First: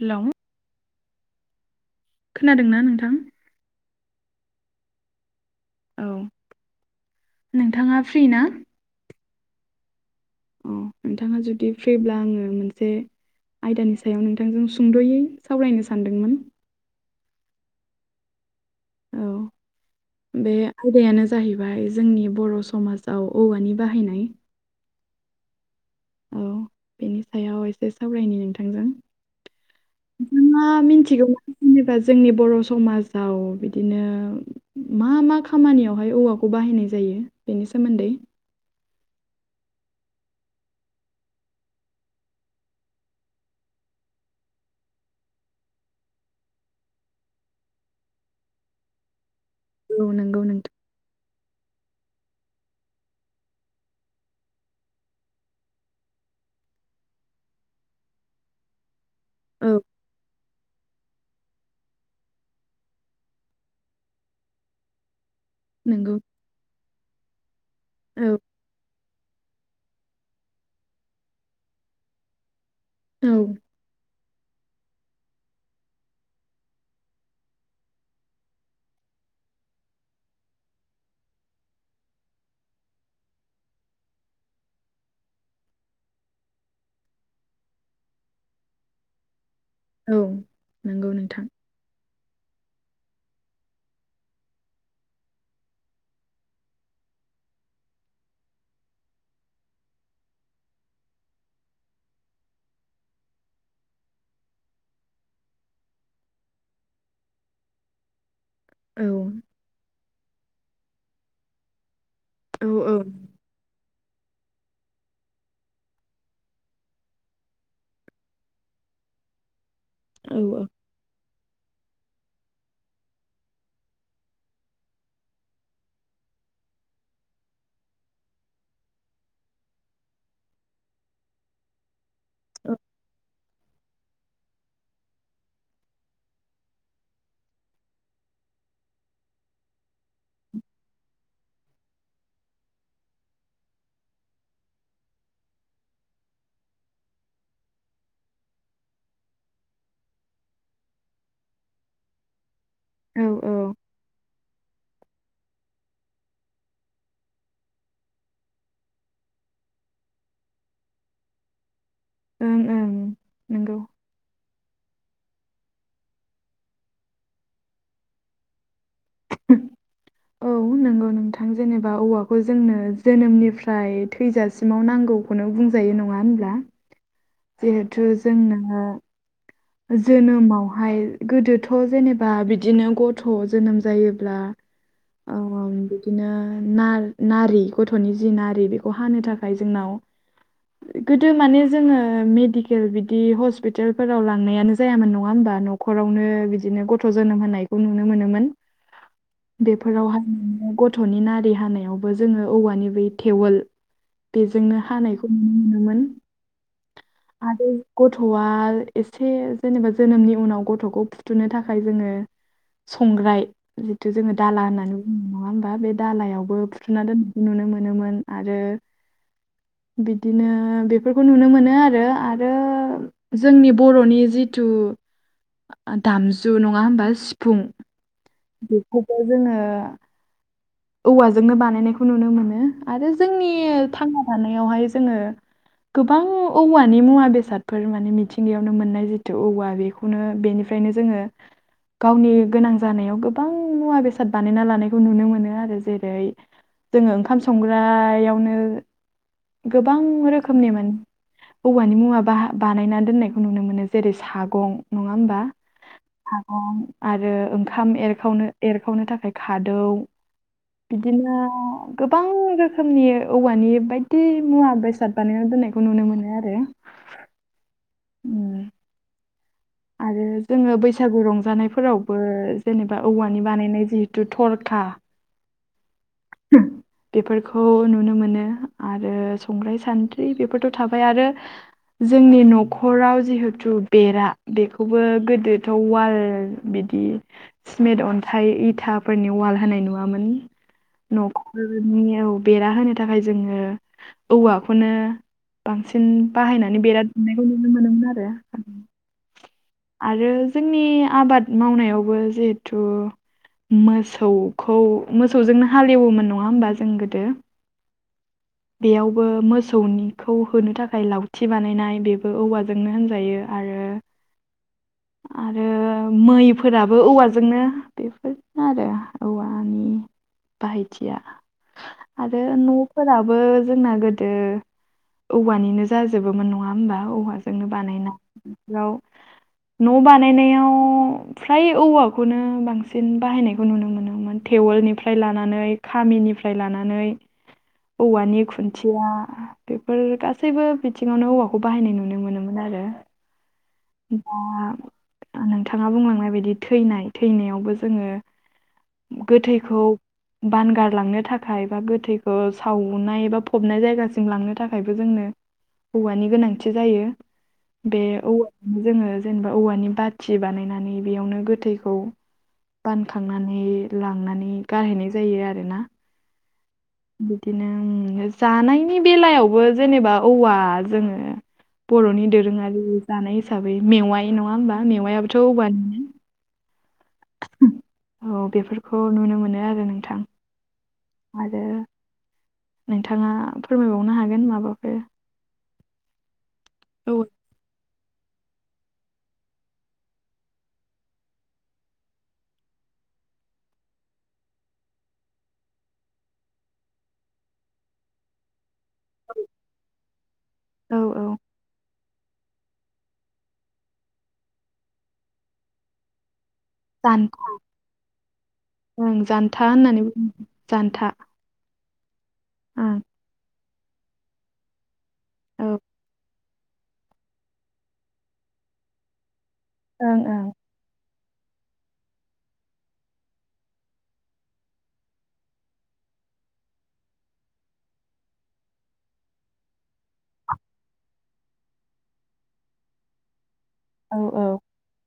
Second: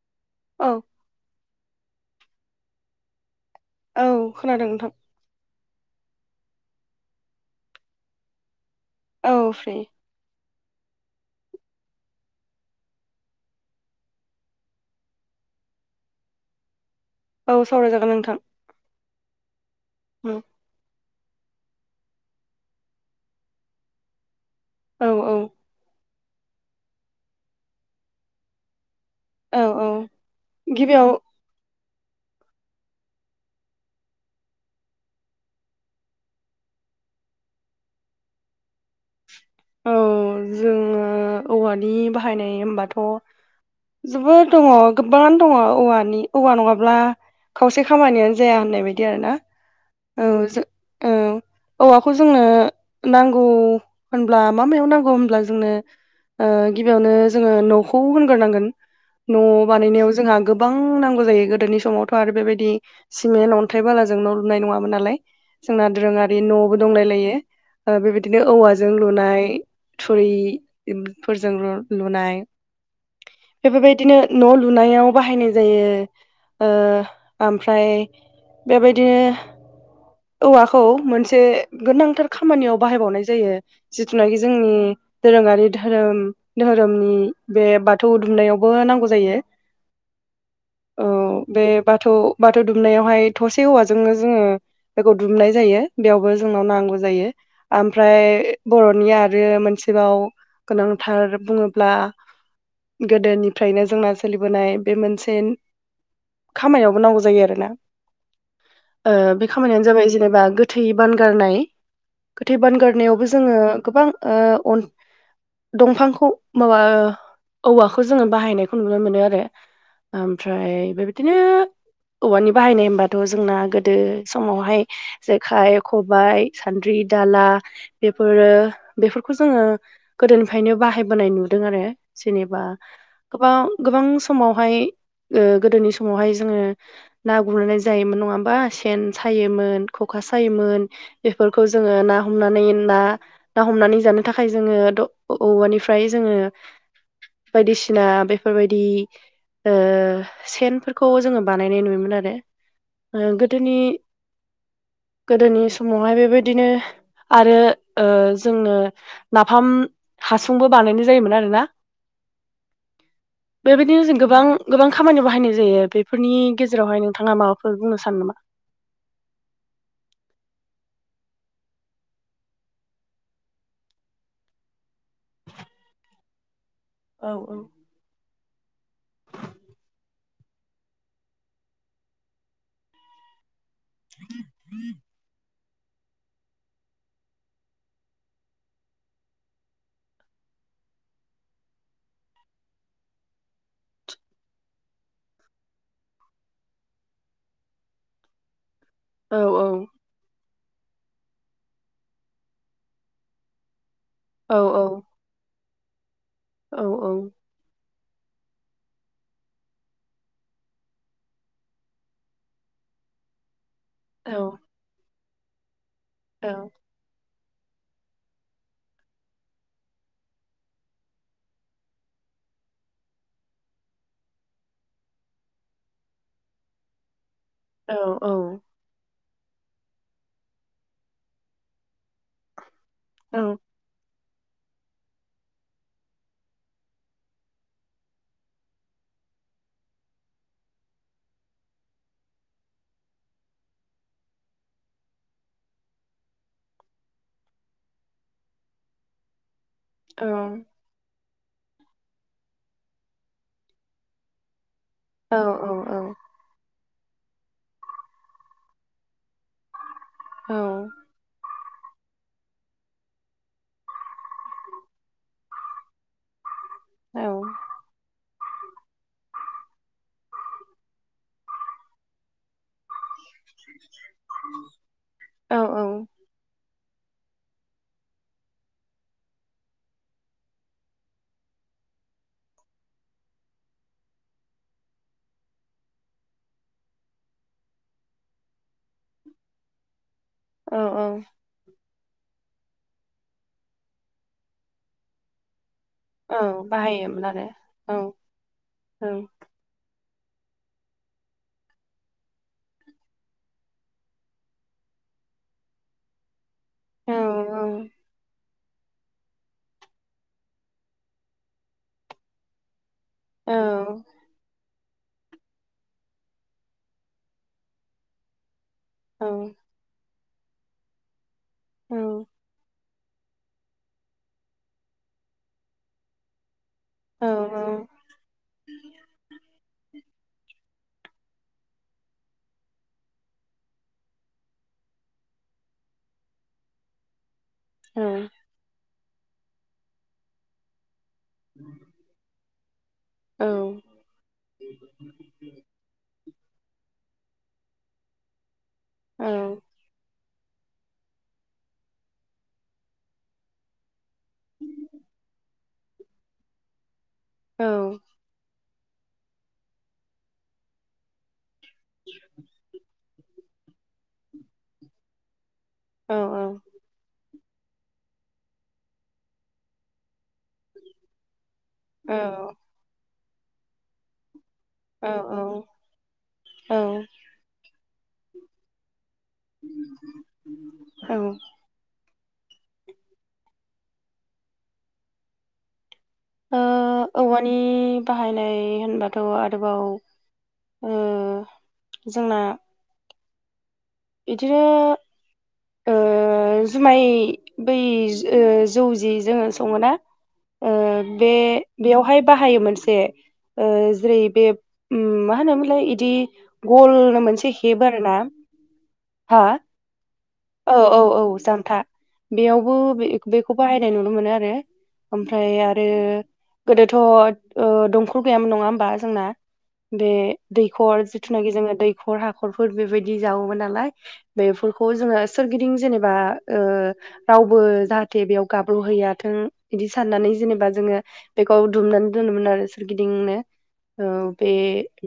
Hello औ खोनादोंना नोंथां औ खोनादों नोंथां औ नोंथाङा फ्रि ना औ फ्रि अ नोंथाङा जुदि फ्रिब्ला आङो मोनसे आयदानि सायाव नोंथांजों सुंद'यै सावरायनो सानदोंमोन औ सावरायजागोन नोंथां औ उम, बे आयदायानो जाहैबाय जोंनि बर' समाजाव औवानि बाहायनाय औ औ औ बेनि सायाव एसे सावरायनि नोंथांजों औ औ नोंथाङा गिबियाव मिथिगौना जेनेबा जोंनि बर' समाजाव बिदिनो मा मा खामानियावहाय औवाखौ बाहायनाय जायो बेनि सोमोन्दै औ जोङो औवानि बाहायनाय होनबाथ' जोबोद दङ गोबां दङ औवानि औवा नङाब्ला खावसे खामानियानो जाया होननाय बायदि आरो ना औ नंगौ जो नोंथां ओ औवाखौ जोंनो नांगौ होनब्ला मा मायाव नांगौ होनब्ला जोंनो ओ गिबियावनो जोङो न'खौ होनग्रोनांगोन न' औ बानायनायाव जोंहा गो बां नांगौ जायो गोदोनि समावथ' आरो बेबायदि सिमेन्ट अन्थाइ बालाजों न' लुनाय नङामोन नालाय जोंना नंगौ दोरोङारि न'बो दंलायलायो औ बेबायदिनो औवा लुनाय थुरि फोरजों लुनाय औ बेफोरबायदिनो न' लुनायाव बाहायनाय जायो ओ ओमफ्राय बेबायदिनो औवाखौ मोनसे गोनांथार खामानियाव बाहायबावनाय जायो जिथुनाखि जोंनि दोरोङारि धोरोम धोरोमनि बे बाथौ दुमनायावबो नांगौ जायो औ औ नंगौ नोंथां बे बाथौ बाथौ दुमनायावहाय थसे हौवाजोंनो जोङो बेखौ दुमनाय जायो बेयावबो जोंनाव नांगौ जायो ओमफ्राय बर'नि आरो मोनसेबाव गोनांथार बुङोब्ला गोदोनिफ्रायनो जोंना सोलिबोनाय बे मोनसे खामानियावबो नांगौ जायो आरो ना औ ओ बे खामानियानो जाबाय जेनेबा गोथै बानगारनाय गोथै औ औ बानगारनायावबो जोङो गोबां ओ अन दंफांखौ माबा औवाखौ जोङो बाहायनायखौ नुनो मोनो आरो औ ओमफ्राय बेबायदिनो औवानि बाहायनाय होनबाथ' जोंना गोदो समावहाय जेखाइ खबाइ सान्द्रि दाला बेफोरो बेफोरखौ जोङो गोदोनिफ्रायनो बाहायबोनाय नुदों आरो जेनेबा गोबां गोबां समावहाय ओ गोदोनि समावहाय जोङो ना गुरनाय जायोमोन नङा होमा सेन सायोमोन ख'खा सायोमोन बेफोरखौ जोङो ना हमनानै ना ना हमनानै जानो थाखाय जोङो औवानिफ्राय जोङो बायदिसिना बेफोरबायदि ओ सेनफोरखौ जोङो बानायनाय नुयोमोन आरो औ ओ गोदोनि गोदोनि समावहाय बेबायदिनो आरो ओ जोङो नाफाम हासुंबो बानायनाय जायोमोन आरोना ओं ओं नंगौ बेबायदिनो जों गोबां गोबां खामानि बाहायनाय जायो बेफोरनि गेजेरावहाय नोंथाङा माबाफोर बुंनो सानो नामा औ नों औ नोंथां जेनेबा औवाखौ जोंनो जोनोमनिफ्राय थैजासिमाव नांगौ खौनो बुंजायो नङा होनब्ला औ जिहेथु जोंना जोनोमावहाय गोदोथ' जेनेबा बिदिनो ग थ' जोनोम जायोब्ला ओ बिदिनो ना नारि गथ'नि जि नारि बेखौ हानो थाखाय जोंनाव गोदो माने जोङो मेडिकेल बिदि हस्पितालफोराव ला थांनायानो जायामोन नङा होमबा न'खरावनो बिदिनो गथ' जोनोम होनायखौ नुनो मोनोमोन। औ बेफोरावहाय गथ'नि नारि हानायावबो जोङो औवानि बै थेवोल औ बेजोंनो हानायखौ खौनो मोनोमोन। औ औ आरो गथ'वा एसे जेनेबा जोनोमनि उनाव गथ'खौ फुथुनो थाखाय जोङो संग्राय जिथु औ जोङो दाला होननानै बुङनाय नङा होमबा बे औ दालायावबो सुना द बेखौ नुनो मोनोमोन आरो। बिदिनो बेफोरखौ नुनो मोनो आरो आरो जोंनि बर'नि जिथु दामजु नङा होनोमबा सिफुं औ औ बेखौबो जोङो औवाजोंनो बानायनायखौ नुनो मोनो आरो जों औ ओ थांना थानायावहाय जोङो गोबां औवानि मुवा बेसादफोर माने मिथिं सििंगिायावनो मोननाय जिथु औवा बेखौनो बेनिफ्रायनो जोङो गावनि गोनां जानायाव गोबां मुवा बेसाद बानायना लानायखौ नुनो मोनो आरो जेरै जोङो ओंखाम संग्रायावनो गोबां रोखोमनिमोन औवानि मुवा बा बानायना दोननाय खौ नुनो मोनो जेरै सागं नङा होमबा सागं आरो ओंखाम एरखनो एरखावनो थाखाय खादौ बिदिनो गोबां रोखोमनि औवानि बायदि मुवा बेसाद बानायना दोननायखौ नुनो मोनो आरो। औ उम आरो जोङो बैसागु रंजानायफोरावबो जेनेबा औवानि बानायनाय जिहेतु थरखा औ औ [inaudible] बेफोरखौ नुनो मोनो आरो संग्राय सान्द्रि बेफोरथ' थाबाय आरो जोंनि न'खराव जिहेथु बेरा बेखौबो गोदोथ' उवाल बिदि स्मेट अन्थाइ इथाफोरनि उवाल होनाय नुवामोन। न'खरनियाव बेरा होनो थाखाय जोङो औवाखौनो बांसिन औ बाहायनानै बेरा बाहायोमोन दुमनायखौ आरो नुनो औ मोनोमोन आरो। आरो जोंनि आबाद मावनायावबो जिहेथु मोसौखौ मोसौजोंनो हालेवोमोन नङा होमबा जों औ गोदो बेयावबो मोसौनिखौ होनो थाखाय लावथि बानायनाय बे औवाजोंनो होनजायो आरो औ आरो मैफोराबो औवाजोंनो बेफोर आरो औवानि बाहायथिया आ न फोराबो जोंना गोदो औवानिनो जोबोमोन नङा होनोमबा औ औवाजोंनो औ बानायनाय बिाव न' बानायनायाव फ्राय औवाखौनो बांसिन बाहायनायखौ नुनो मोनोमोन थेवलनिफ्राय लानानै लानानै गामिनिफ्राय लानानै औ औवानि खुन्थि खुदिया बेफोर गासैबो बिथिङावनो औवाखौ बाहायनाय नुनो मोनोमोन आरो। औ दा नोंथाङा बुंलांनाय बायदि थैनाय थैनायावबो जोङो औ गोथैखौ बानगारलांनो थाखाय बा गोथैखौ सावनाय एबा फबनाय जायगासिम लांनो थाखायबो जोंनो औवानि गोनांथि जायो औ बे औ जोङो जेनेबा औवानि बाथि बानायनानै बेयावनो गोथैखौ बान खांनानै लांनानै गारहैनाय जायो आरो ना औ औ बिदिनो जानायनि बेलायावबो जेनेबा औवा जोङो औ बर'नि दोरोङारि जानाय हिसाबै मेवाइ नङा होमबा औ मेवायाबोथ' औ औवानिनो औ औ बेफोरखौ नुनो मोनो आरो नोंथां ओ आरो नोंथाङा फोरमायबावनो हागोन माबाफोर औ औवानि बाहायनाय होनबाथ' आरोबाव जोंना बिदिनो जुमाय बै जौजि जोङो सङोना औ बे औ बेयावहाय बाहायो मोनसे जेरै बे मा होनोमोनलाय बिदि गलनो जानथा मोनसे हेबो आरो ना ओं जानथा होननानैबो [unintelligible] औ औ औ जानथा बेयावबो ओं बेखौ बाहायनाय नुनो मोनो आरो ओमफ्राय औ आरो गोदोथ' दंखल गैयामोन नङा होमबा जोंना बे ओं ओं दै खर जिथुनाखि दैखर हाख'रफोर बेबायदि जावोमोन नालाय बेफोरखौ जोङो सोरगिदिं जेनेबा रावबो जाहाथे बेयाव गाब्र'हैयाथों बिदि साननानै जेनेबा जोङो बेखौ दुमनानै दोनोमोन आरो सोरगिदिंनो औ बे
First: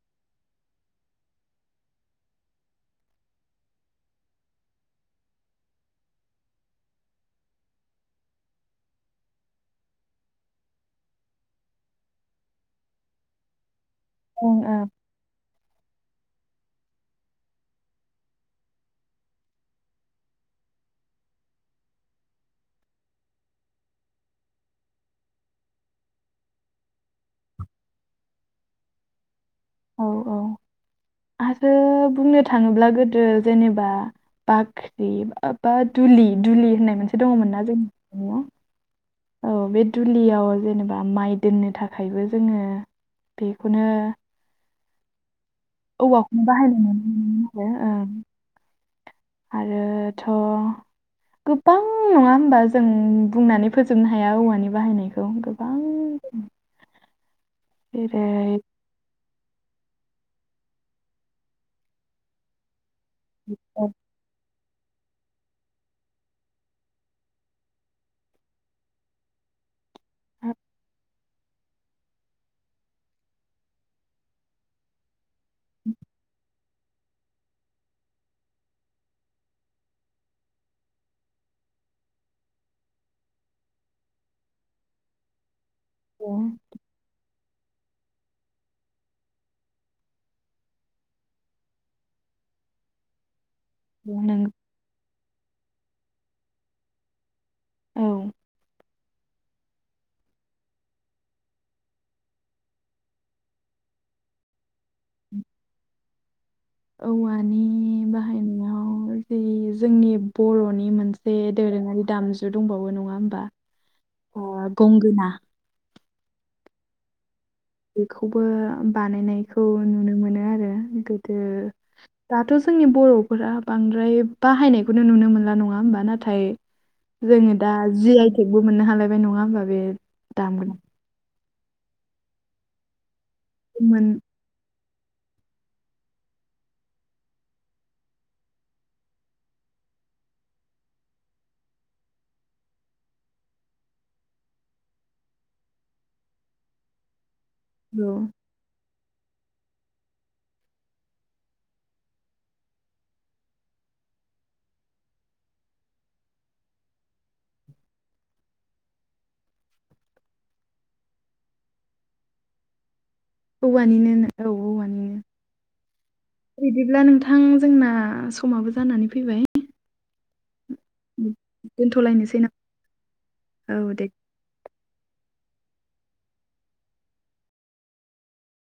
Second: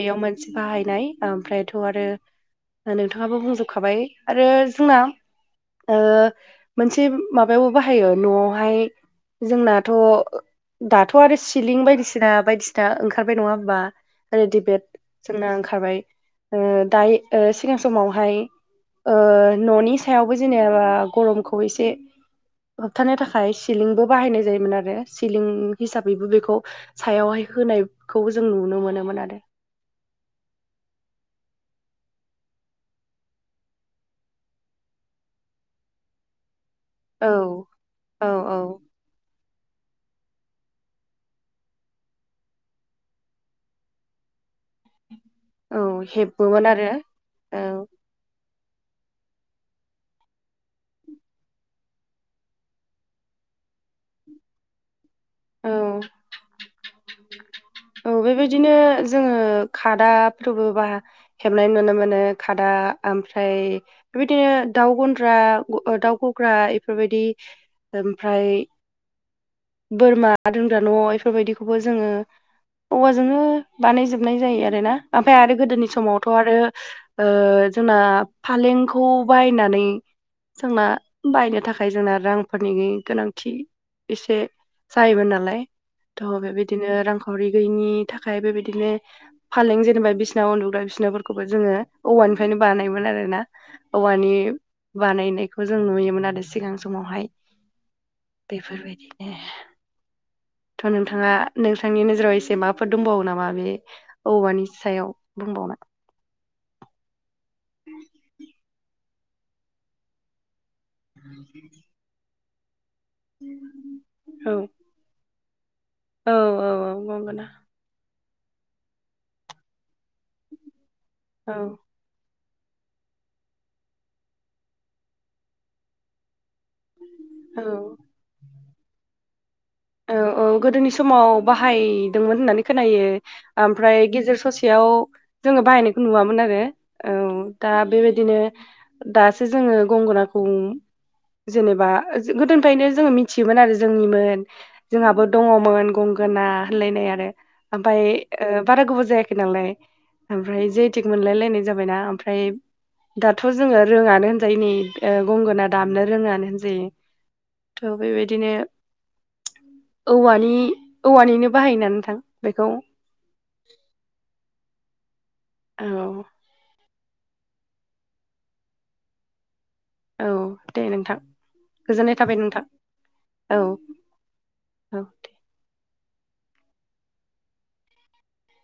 बेयाव मोनसे बाहायनाय ओमफ्रायथ' आरो नोंथाङाबो बुंजोबखाबाय आरो जोंना मोनसे माबायावबो बाहायो न'आवहाय जोंनाथ' दाथ' आरो सिलिं बायदिसिना बायदिसिना ओंखारबाय नङा होमबा ओं रेडिमेड ओं जोंना ओंखारबाय दायो सिगां समावहाय न'नि सायावबो जेनेबा गरमखौ एसे होबथानो थाखाय सिलिंबो बाहायनाय जायोमोन आरो सिलिं हिसाबैबो बेखौ सायावहाय होनायखौबो जों नुनो मोनोमोन आरो औ औ आरो बुंनो थाङोब्ला गोदो जेनेबा बाख्रि बा दुलि दुलि होननाय मोनसे औ दङमोन ना औ जोंनिया औ औ बे दुलियाव जेनेबा माइ दोननो थाखायबो जोङो बेखौनो औ औवाखौनो हेबोमोन बाहायनाय आरो नुनो मोनो औ मोन आरो आरोथ' गोबां नङा होमबा जों बुंनानै फोजोबनो हाया औवानि बाहायनायखौ औ गोबां औ जेरै बेबायदिनो जोङो खादाफोरबो बा हेबनाय नुनो मोनो खादा ओमफ्राय औ बेबायदिनो दाउ गन्द्रा दाउ गग्रा इफोरबायदि ओमफ्राय बोरमा दोनग्रा न' इफोरबायदि खौबो जोङो औवाजोंनो बानायजोबनाय जायो आरो ना ओमफाय आरो गोदोनि समावथ' आरो जोंना फालेंखौ बायनानै जोंना बायनो थाखाय जोंना रांफोरनि गोनांथि एसे जायोमोन नालाय थ' बेबायदिनो रांखावरि गैयिनि थाखाय बेबायदिनो फालें जेनेबा बिसिना उन्दुग्रा बिसनाफोरखौबो जोङो औवानिफ्रायनो बानायोमोन आरो ना औवानि नंगौ। बानायनायखौ जों नुयोमोन आरो सिगां समावहाय औ बेफोरबादि थ' नोंथाङा नोंथांनि नोजोराव एसे माबाफोर दंबावो नामा बे औवानि सायाव बुंबावनो औवानि बाहायनायाव जि जोंनि बर'नि मोन बे दोरोङारि दामजु दंबावो नङा होमबा ओ औ गंगोना। औ औ औ गंगोना। बेखौबो बानायनायखौ नुनो मोनो आरो गोदो औ दाथ' जोंनि बर'फोरा बांद्राय बाहायनायखौनो नुनो मोनला नङा होमबा नाथाय जोङो दा औ जि आइटेकबो मोननो हालायबाय नङा होमबा बे औ औ दामग्रा गोदोनि समाव बाहायदोंमोन होननानै खोनायो। ओमफ्राय मोन गेजेर ससेयाव जोङो बाहायनायखौ नुवामोन आरो औ दा बेबायदिनो दासो जोङो गंगोनाखौ जेनेबा गोदोनिफ्रायनो जोङो मिथियोमोन आरो जोंनिमोन। जोंहाबो दङमोन गंगोना होनलायनाय आरो औ ओमफ्राय बारा गोबाव जाया नालाय ओमफ्राय जि आइ टेग मोनलायनाय जाबायना ओमफ्राय दाथ' जोङो रोङानो होनजायो नै ओ गंगोना दामनो रोङानो होनजायो। थ' बेबायदिनो। औवानि औवानिनो बाहायोना नोंथां बेखौ औवानिनो औ औ औवानिनो बिदिब्ला नों थां जोंना समाबो जानानै फैबाय। औ दे नोंथां गोजोननाय थाबाय दोनथ'लायनोसै ना नोंथां औ दे। औ